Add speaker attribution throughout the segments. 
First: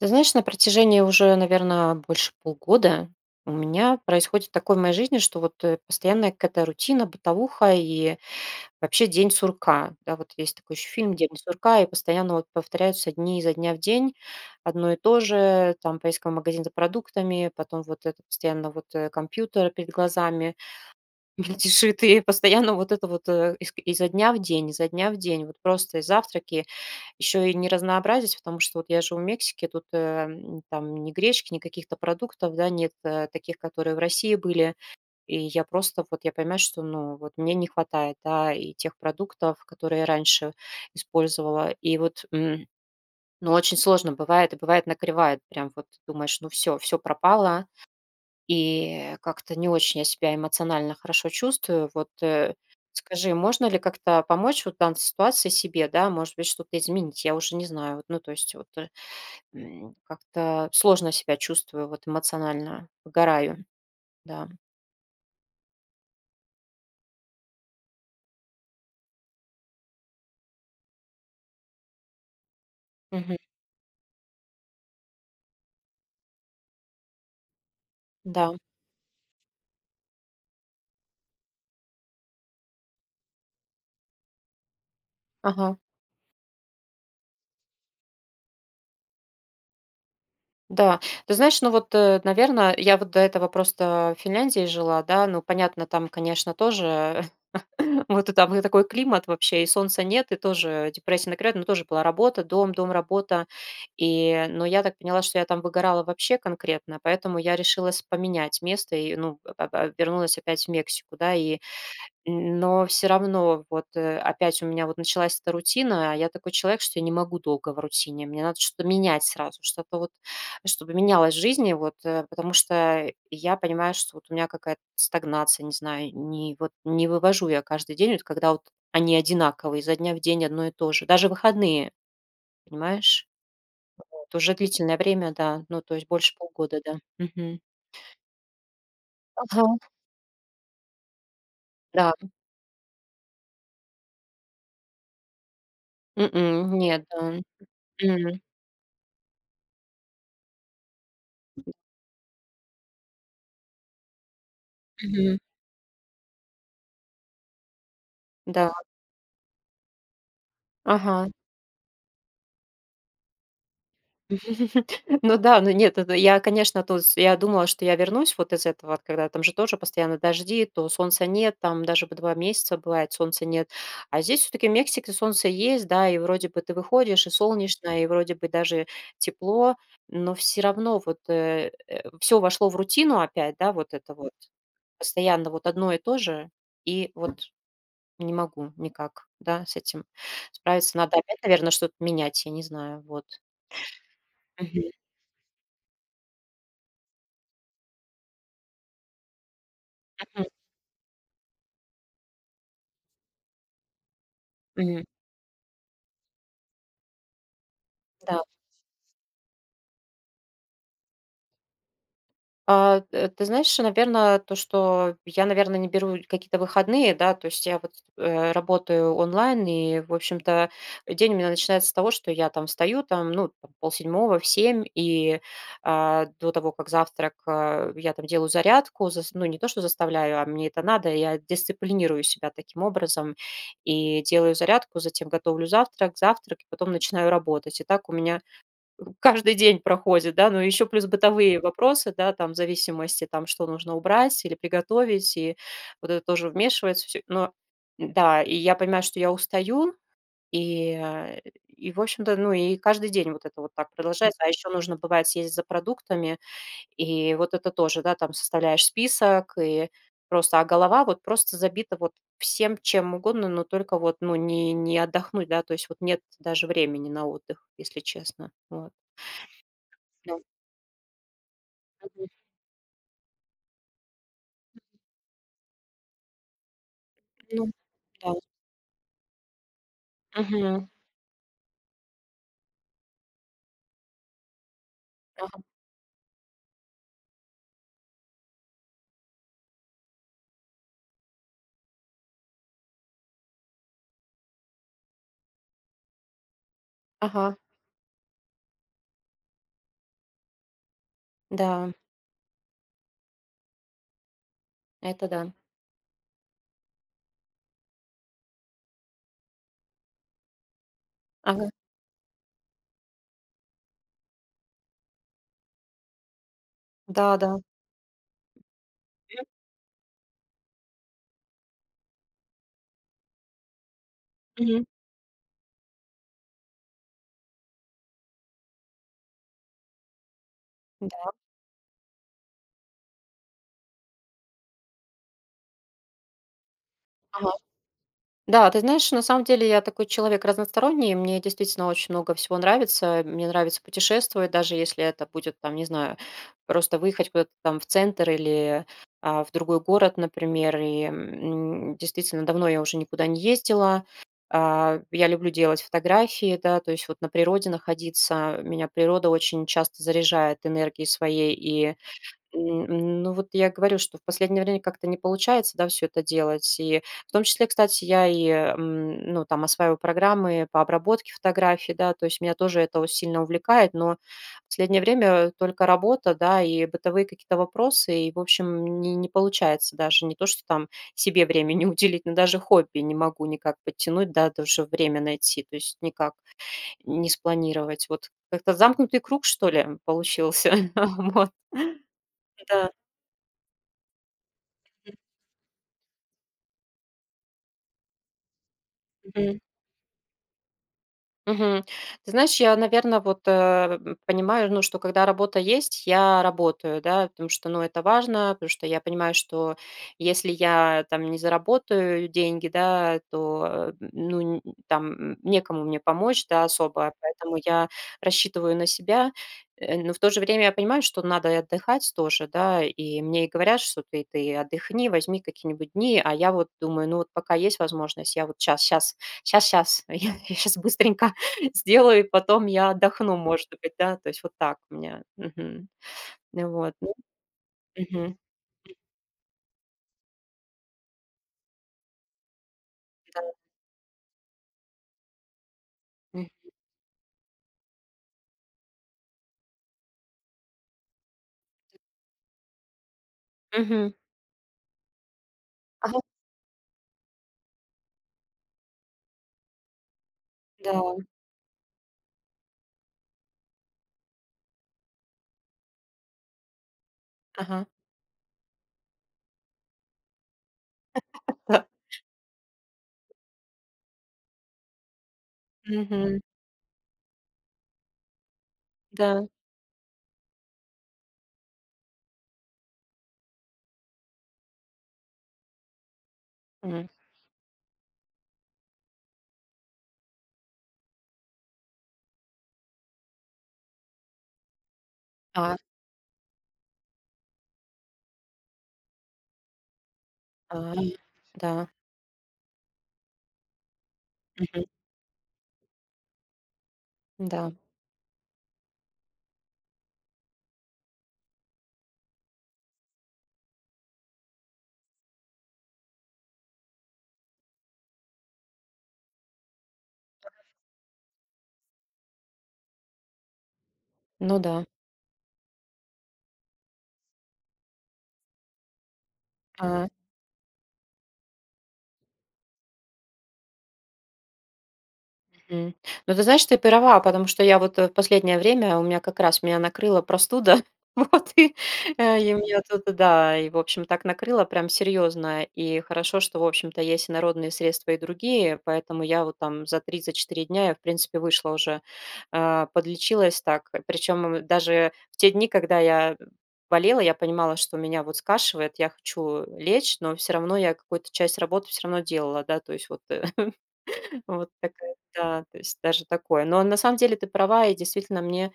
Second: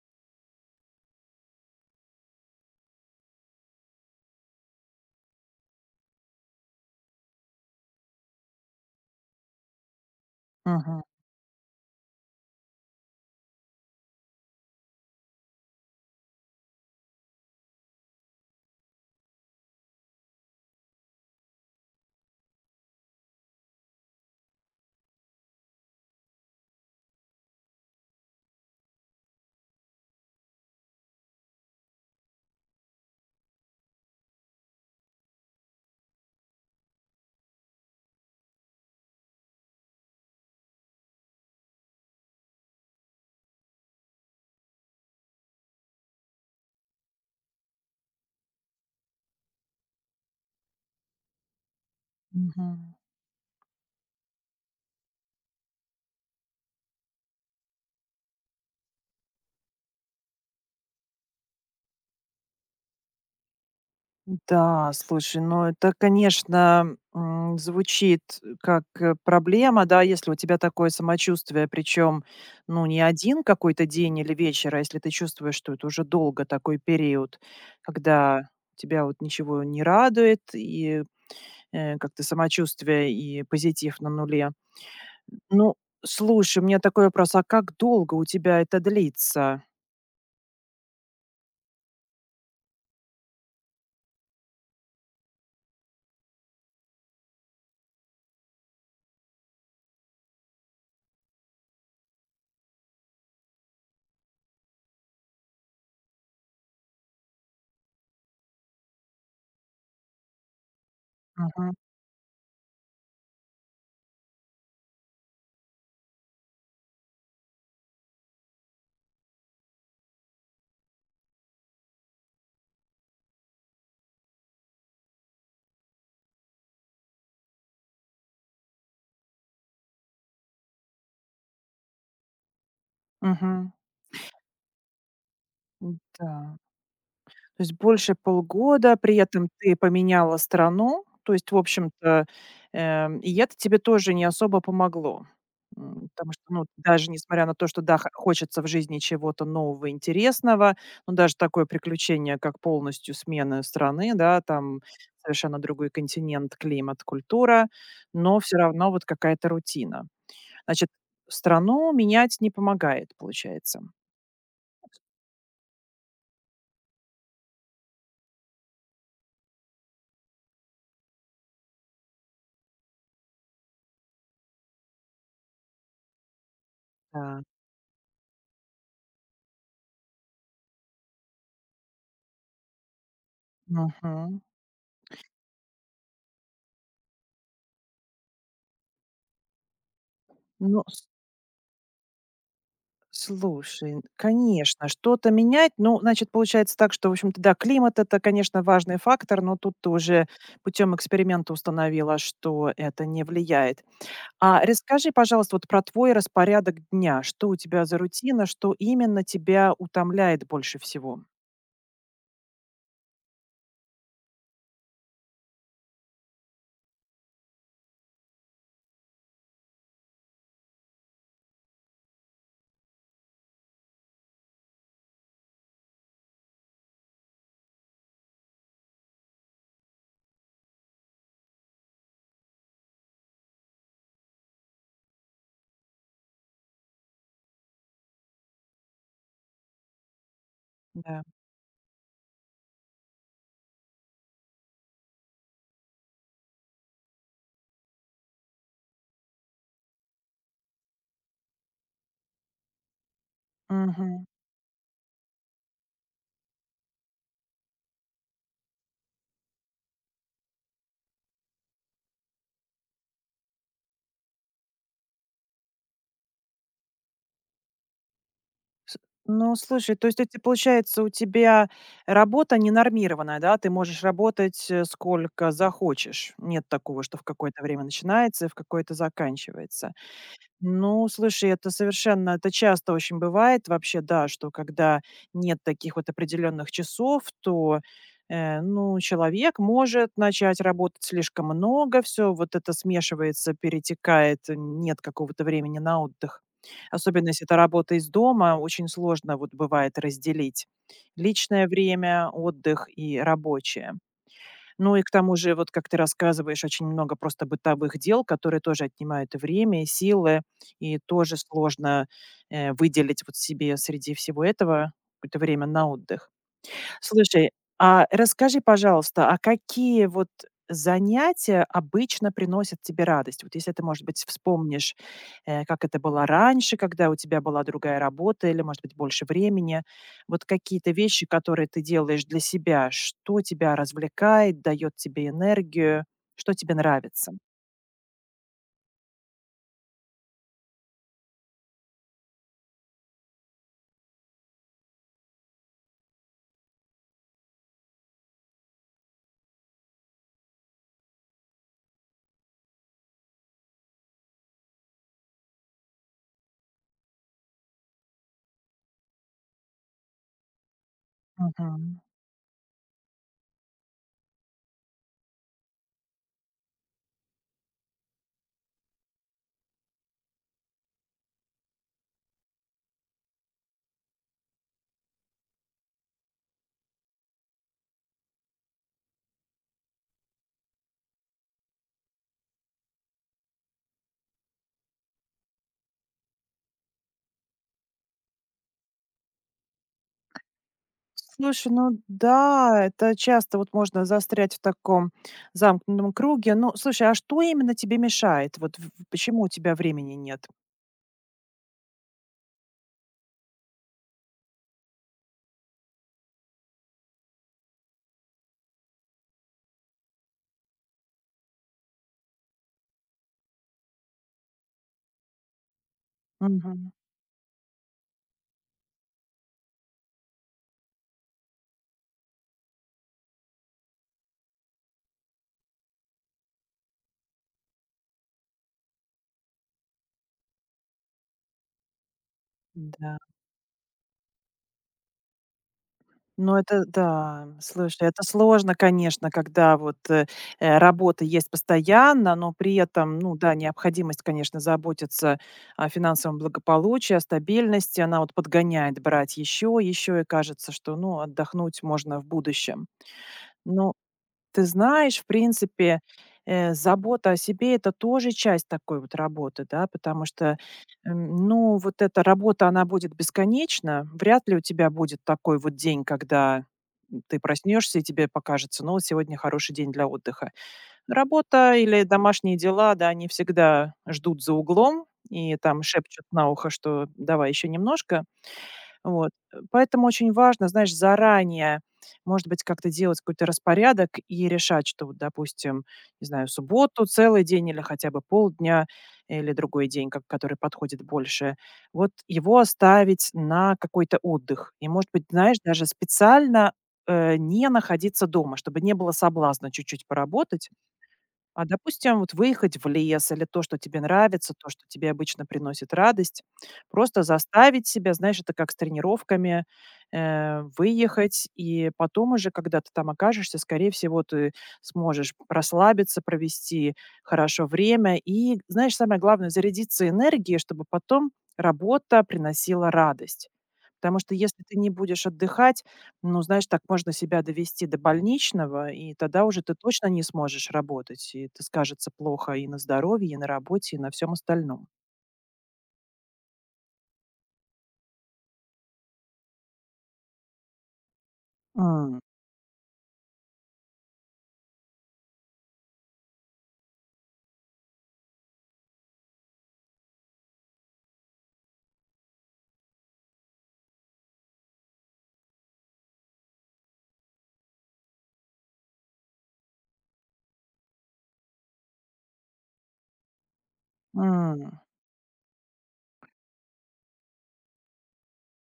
Speaker 1: Ты знаешь, на протяжении уже, наверное, больше полгода у меня происходит такое в моей жизни, что вот постоянная какая-то рутина, бытовуха и вообще день сурка. Да, вот есть такой еще
Speaker 2: Мгм,
Speaker 1: фильм «День сурка», и постоянно вот повторяются дни изо дня в день, одно и то же, там поездка в магазин за продуктами, потом вот это постоянно вот компьютер перед глазами мельтешит, и постоянно вот это вот изо дня в день, изо дня в день, вот просто и завтраки, еще и не разнообразить, потому что вот я живу в Мексике, тут, там ни гречки, ни каких-то продуктов, да, нет, таких, которые в России были. И я просто вот я понимаю, что, ну, вот мне не хватает, да, и тех продуктов, которые я раньше использовала. И вот, ну, очень сложно бывает, и бывает накревает. Прям вот думаешь, ну все, все пропало. И как-то не очень я себя эмоционально хорошо чувствую. Вот,
Speaker 2: мгм.
Speaker 1: скажи, можно ли как-то помочь вот в данной ситуации себе, да, может быть, что-то изменить? Я уже не знаю. Вот, ну, то есть вот как-то сложно себя чувствую вот эмоционально, выгораю, да.
Speaker 2: Да, слушай, ну это, конечно, звучит как, проблема, да, если у тебя такое самочувствие, причем, ну, не
Speaker 1: Мгм.
Speaker 2: один какой-то день или вечер, а если ты чувствуешь, что это уже долго такой период, когда
Speaker 1: Да,
Speaker 2: тебя вот ничего не радует, и, как-то самочувствие и позитив на нуле. Ну,
Speaker 1: ага.
Speaker 2: слушай, у меня такой вопрос: а как долго у тебя это длится?
Speaker 1: Да, ты знаешь, ну вот, наверное, я вот до этого просто в Финляндии жила, да, ну, понятно, там, конечно, тоже Вот и там и такой климат вообще, и солнца нет, и тоже депрессия накрывает, но тоже была работа, дом, дом, работа. И, но я так поняла, что я там выгорала вообще конкретно, поэтому я решилась поменять место и, ну, вернулась опять в Мексику, да, и
Speaker 2: Мгм,
Speaker 1: Но все равно вот, опять у меня вот началась эта рутина, а я такой человек, что я не могу долго в рутине. Мне надо что-то менять сразу, что-то вот, чтобы менялось в жизни, вот, потому что я понимаю, что вот у меня какая-то стагнация, не знаю, не вывожу я каждый день, вот когда вот они одинаковые, изо дня в день одно и то же. Даже выходные, понимаешь?
Speaker 2: мгм,
Speaker 1: Это уже длительное время, да, ну, то есть больше
Speaker 2: да.
Speaker 1: полгода, да. Мгм.
Speaker 2: То есть больше полгода, при этом ты
Speaker 1: Ага.
Speaker 2: поменяла страну. То есть, в
Speaker 1: Да.
Speaker 2: общем-то, и это тебе тоже не особо помогло. Потому что, ну,
Speaker 1: М, нет,
Speaker 2: даже
Speaker 1: да.
Speaker 2: несмотря на то, что, да, х
Speaker 1: М,
Speaker 2: хочется в жизни чего-то нового, интересного, но даже такое приключение, как полностью смена страны, да, там
Speaker 1: мгм.
Speaker 2: совершенно другой континент, климат, культура, но все
Speaker 1: Да.
Speaker 2: равно вот какая-то рутина. Значит,
Speaker 1: Ага.
Speaker 2: страну менять не помогает, получается.
Speaker 1: Ну да, ну нет, это я, конечно, то есть я думала, что я вернусь вот из этого, вот когда там же тоже постоянно дожди, то солнца нет, там даже по 2 месяца бывает солнца нет. А здесь все-таки в Мексике солнце есть, да, и вроде бы ты выходишь, и
Speaker 2: Да.
Speaker 1: солнечно, и вроде бы даже тепло, но все равно вот все вошло в рутину опять, да, вот это вот
Speaker 2: Мгм.
Speaker 1: постоянно вот одно и то же, и вот не могу никак, да, с этим
Speaker 2: Ну,
Speaker 1: справиться. Надо опять, наверное, что-то менять, я не знаю, вот.
Speaker 2: слушай, конечно,
Speaker 1: Мгм.
Speaker 2: что-то менять. Ну, значит, получается так, что, в общем-то, да, климат- это, конечно, важный фактор, но тут ты уже путем эксперимента установила, что это не влияет. А
Speaker 1: Мгм.
Speaker 2: расскажи, пожалуйста, вот про твой распорядок дня. Что у тебя за
Speaker 1: Да.
Speaker 2: рутина, что именно тебя утомляет больше всего?
Speaker 1: Ты знаешь, наверное, то, что я, наверное, не беру какие-то выходные, да, то есть я вот работаю онлайн, и, в общем-то, день у меня начинается с того, что я там встаю, там, ну, там, полседьмого, в семь, и до того, как завтрак, я там делаю зарядку, ну, не то, что заставляю, а мне это надо, я дисциплинирую себя таким образом, и делаю зарядку, затем готовлю завтрак, завтрак, и потом начинаю работать. И так у меня каждый день проходит, да, но еще плюс
Speaker 2: Да.
Speaker 1: бытовые вопросы, да, там, в зависимости, там, что нужно убрать или приготовить, и вот это тоже вмешивается всё. Но да, и я понимаю, что я устаю, и, и, в общем-то, ну, и каждый день вот это вот так продолжается. А еще нужно, бывает, съездить за продуктами, и вот это тоже, да, там составляешь список, и просто, а голова вот просто забита вот всем, чем угодно, но только вот, ну, не отдохнуть, да, то есть вот нет даже времени на отдых, если честно. Вот.
Speaker 2: С Ну, слушай, то есть это получается у тебя
Speaker 1: Мгм.
Speaker 2: работа ненормированная, да? Ты можешь работать, сколько захочешь. Нет такого, что в какое-то
Speaker 1: Ну
Speaker 2: время
Speaker 1: да.
Speaker 2: начинается и в какое-то заканчивается.
Speaker 1: Мгм.
Speaker 2: Ну, слушай, это совершенно, это часто очень бывает вообще, да, что когда нет
Speaker 1: Ага,
Speaker 2: таких вот определенных часов, то, ну, человек может начать работать слишком много, все вот это смешивается, перетекает, нет какого-то времени на отдых. Особенно
Speaker 1: ага,
Speaker 2: если это работа из дома, очень сложно вот бывает разделить личное
Speaker 1: да,
Speaker 2: время, отдых и рабочее. Ну и к
Speaker 1: это
Speaker 2: тому
Speaker 1: да.
Speaker 2: же, вот как ты рассказываешь, очень много просто бытовых дел, которые тоже отнимают и время, и силы, и тоже
Speaker 1: Ага,
Speaker 2: сложно, выделить вот себе среди всего этого какое-то время на отдых. Слушай,
Speaker 1: да-да.
Speaker 2: а расскажи, пожалуйста, а
Speaker 1: Мгм,
Speaker 2: какие вот занятия обычно приносят тебе радость? Вот если ты, может быть, вспомнишь, как это было раньше, когда у тебя была другая работа или, может быть, больше времени. Вот какие-то вещи,
Speaker 1: мгм,
Speaker 2: которые ты делаешь для себя, что тебя развлекает, дает тебе энергию, что тебе нравится?
Speaker 1: да. Да, ты знаешь, на самом деле я такой человек разносторонний, мне действительно очень много всего нравится. Мне нравится путешествовать, даже если это будет, там, не знаю, просто выехать куда-то там в центр или в другой город, например. И действительно, давно я уже никуда не ездила. Я люблю делать фотографии, да, то есть вот на природе находиться. Меня природа очень часто заряжает энергией своей. И Ну, вот я говорю, что в последнее время как-то не получается, да, все это делать. И в том числе, кстати, я и, ну, там осваиваю программы по обработке фотографий, да, то есть меня тоже это о сильно увлекает, но в последнее время только работа, да, и бытовые какие-то вопросы, и, в общем, не получается даже не то, что там себе время не уделить, но даже хобби не могу никак подтянуть, да, даже время найти, то есть никак не спланировать. Вот как-то замкнутый круг, что ли, получился. Вот,
Speaker 2: Слушай, ну да,
Speaker 1: да.
Speaker 2: это часто вот можно застрять в таком замкнутом круге. Ну, слушай, а что именно тебе мешает? Почему у
Speaker 1: Мгм.
Speaker 2: тебя времени нет?
Speaker 1: Мгм. Ты знаешь, я, наверное вот, понимаю, ну, что когда работа есть, я работаю, да, потому что, ну, это важно, потому что я понимаю, что если я там не заработаю деньги, да, то, ну, некому мне помочь, да,
Speaker 2: Мгм.
Speaker 1: особо, поэтому я рассчитываю на себя. Но в то же время я понимаю, что надо и отдыхать тоже, да, и мне и говорят, что ты отдыхни, возьми какие-нибудь дни, а я вот думаю, ну, вот пока есть возможность, я вот сейчас я щас быстренько сделаю, и потом я
Speaker 2: Да.
Speaker 1: отдохну, может быть, да. То есть вот так у меня. Мгм.
Speaker 2: Ну
Speaker 1: Ну
Speaker 2: это
Speaker 1: вот, ну,
Speaker 2: да, слушай, это
Speaker 1: мгм,
Speaker 2: сложно, конечно, когда работа есть постоянно, но при этом, ну
Speaker 1: да,
Speaker 2: да, необходимость, конечно, заботиться о финансовом
Speaker 1: м.
Speaker 2: благополучии, о стабильности, она вот подгоняет брать еще, еще, и кажется, что, ну, отдохнуть можно в будущем. Ну,
Speaker 1: Мгм.
Speaker 2: ты знаешь, в принципе,
Speaker 1: Ага,
Speaker 2: забота о себе- это тоже часть такой вот работы, да, потому что,
Speaker 1: да,
Speaker 2: ну, вот эта работа, она будет бесконечна. Вряд ли у тебя будет такой вот день, когда ты
Speaker 1: ага,
Speaker 2: проснешься и тебе покажется: "Ну, сегодня хороший день для отдыха". Работа
Speaker 1: да.
Speaker 2: или домашние дела, да, они всегда ждут за углом и там шепчут
Speaker 1: Мгм,
Speaker 2: на ухо, что давай еще немножко. Вот.
Speaker 1: да.
Speaker 2: Поэтому очень важно, знаешь, заранее, может быть, как-то делать какой-то распорядок и решать, что вот, допустим, не знаю, в субботу
Speaker 1: М.
Speaker 2: целый день или хотя бы полдня, или другой день, как который подходит больше, вот его оставить на какой-то отдых. И, может быть, знаешь,
Speaker 1: А,
Speaker 2: даже специально, не находиться дома, чтобы не было соблазна чуть-чуть поработать,
Speaker 1: а,
Speaker 2: а,
Speaker 1: да.
Speaker 2: допустим, вот выехать в лес или то, что тебе нравится, то, что
Speaker 1: Мгм,
Speaker 2: тебе обычно приносит радость, просто
Speaker 1: да.
Speaker 2: заставить себя, знаешь, это как с тренировками, выехать, и потом уже, когда ты там окажешься, скорее всего, ты сможешь расслабиться, провести хорошо время и, знаешь, самое главное, зарядиться энергией, чтобы потом работа приносила радость. Потому что
Speaker 1: Ну
Speaker 2: если
Speaker 1: да.
Speaker 2: ты не будешь отдыхать, ну, знаешь, так можно себя довести до больничного, и тогда уже ты точно
Speaker 1: А.
Speaker 2: не сможешь работать, и это скажется плохо и на здоровье, и на работе, и на всем остальном.
Speaker 1: Мгм. Ну, ты знаешь, ты права, потому что я вот в последнее время у меня как раз меня накрыла простуда. Вот, и,
Speaker 2: М,
Speaker 1: и меня тут, да, и, в общем, так накрыло прям серьезно. И хорошо, что, в общем-то, есть и народные средства и другие, поэтому я вот там за 3 четыре дня я, в принципе, вышла уже, подлечилась так. Причем даже в те дни, когда я болела, я понимала, что меня вот скашивает, я хочу лечь, но все равно я какую-то часть работы все равно делала, да, то есть вот вот
Speaker 2: м,
Speaker 1: такая, да, то есть даже такое. Но на самом деле ты права, и действительно мне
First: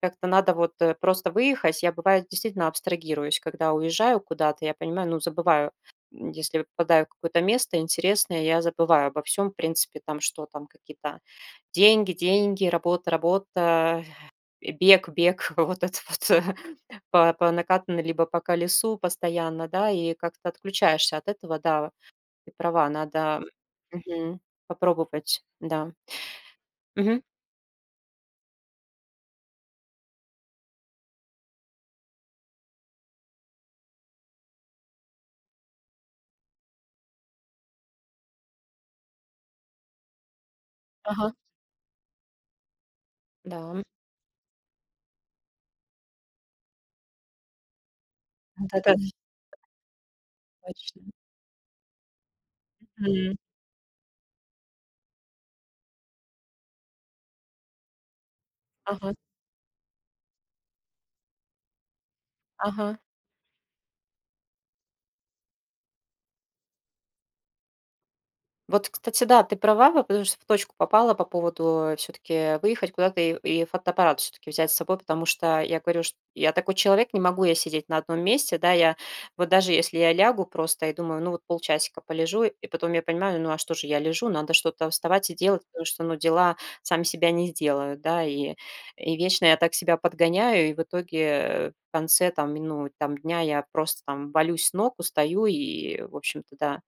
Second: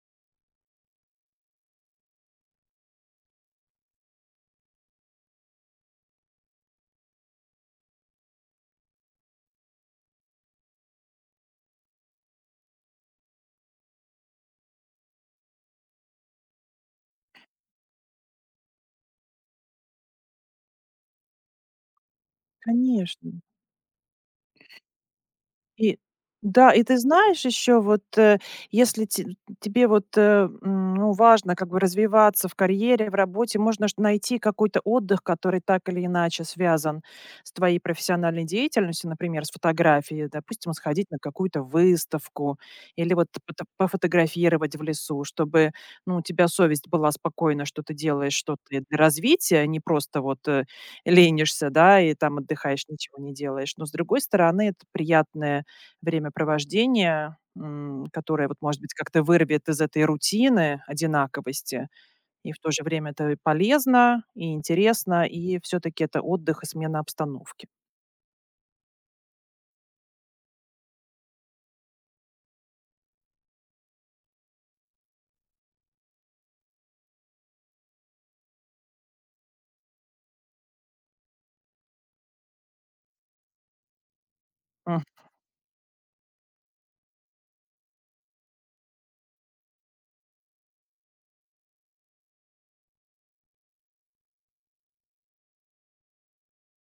Speaker 1: как-то надо вот просто выехать. Я бывает действительно абстрагируюсь, когда уезжаю куда-то, я понимаю, ну забываю, если попадаю в какое-то место интересное, я забываю обо всем, в принципе, там что там, какие-то деньги, деньги, работа, работа, бег, бег, вот это вот по накатанной, либо по колесу постоянно, да, и как-то отключаешься от этого, да, ты права,
Speaker 2: конечно.
Speaker 1: надо мгм, попробовать, да.
Speaker 2: И да, и ты
Speaker 1: Мгм.
Speaker 2: знаешь еще, вот, если те тебе ну, важно как бы развиваться в карьере, в работе, можно ж найти какой-то отдых, который так или иначе связан с твоей профессиональной деятельностью, например, с фотографией. Допустим, сходить на
Speaker 1: Ага,
Speaker 2: какую-то выставку или вот пото
Speaker 1: да, да.
Speaker 2: пофотографировать в лесу, чтобы, ну, у тебя совесть была спокойна, что ты делаешь что-то для
Speaker 1: Это
Speaker 2: развития, а не просто
Speaker 1: точно.
Speaker 2: ленишься, да, и там отдыхаешь, ничего не
Speaker 1: Мгм.
Speaker 2: делаешь. Но, с другой стороны, это приятное времяпровождение, которое вот, может быть,
Speaker 1: Ага,
Speaker 2: как-то вырвет из этой рутины одинаковости. И в то же
Speaker 1: ага.
Speaker 2: время это и полезно, и интересно, и все-таки это отдых и смена обстановки.
Speaker 1: Вот, кстати, да, ты права, потому что в точку попала по поводу все-таки выехать куда-то и фотоаппарат все-таки взять с собой, потому что я говорю, что я такой человек, не могу я сидеть на одном месте, да, я вот даже если я лягу просто и думаю, ну вот полчасика полежу, и потом я понимаю, ну а что же я лежу, надо что-то
Speaker 2: Мгм.
Speaker 1: вставать и делать, потому что, ну, дела сами себя не сделают, да, и вечно я так себя подгоняю, и в итоге в конце там, ну, там дня я просто там валюсь с ног, устаю и, в общем-то, да,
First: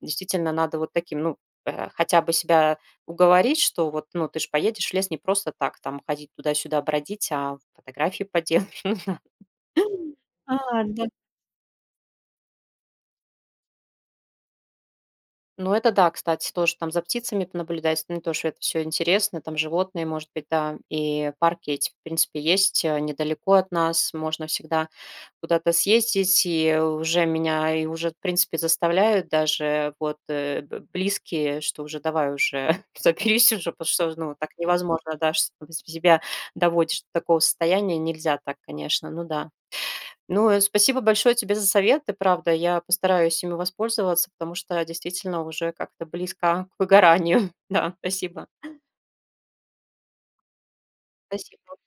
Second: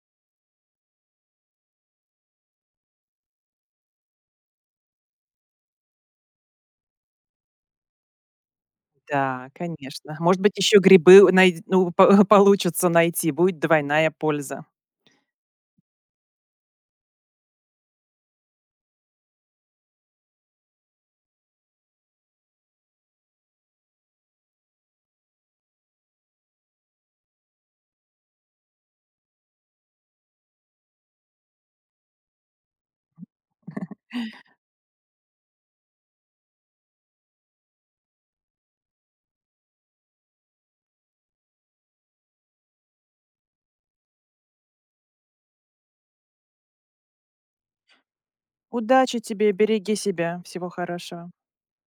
Speaker 1: действительно, надо вот таким, ну, хотя бы себя уговорить, что вот, ну, ты же поедешь в лес не просто так, там ходить туда-сюда бродить, а фотографии поделаешь. Ну да.
Speaker 2: Да, конечно. Может быть, еще
Speaker 1: Да,
Speaker 2: грибы най- ну, по- получится найти, будет двойная польза.
Speaker 1: ну, это да, кстати, тоже там за птицами понаблюдать, ну, тоже это все интересно, там животные, может быть, да, и парки эти, в принципе, есть недалеко от нас, можно всегда куда-то съездить, и уже меня, и уже, в принципе, заставляют даже вот близкие, что уже давай уже соберись уже, потому что, ну, так невозможно, да, что ты себя доводишь до такого состояния, нельзя так, конечно, ну да. Ну, спасибо большое тебе за советы, правда. Я постараюсь ими воспользоваться, потому что действительно уже как-то близко к выгоранию. Да, спасибо.
Speaker 2: Удачи тебе, береги себя, всего хорошего.
Speaker 1: Спасибо.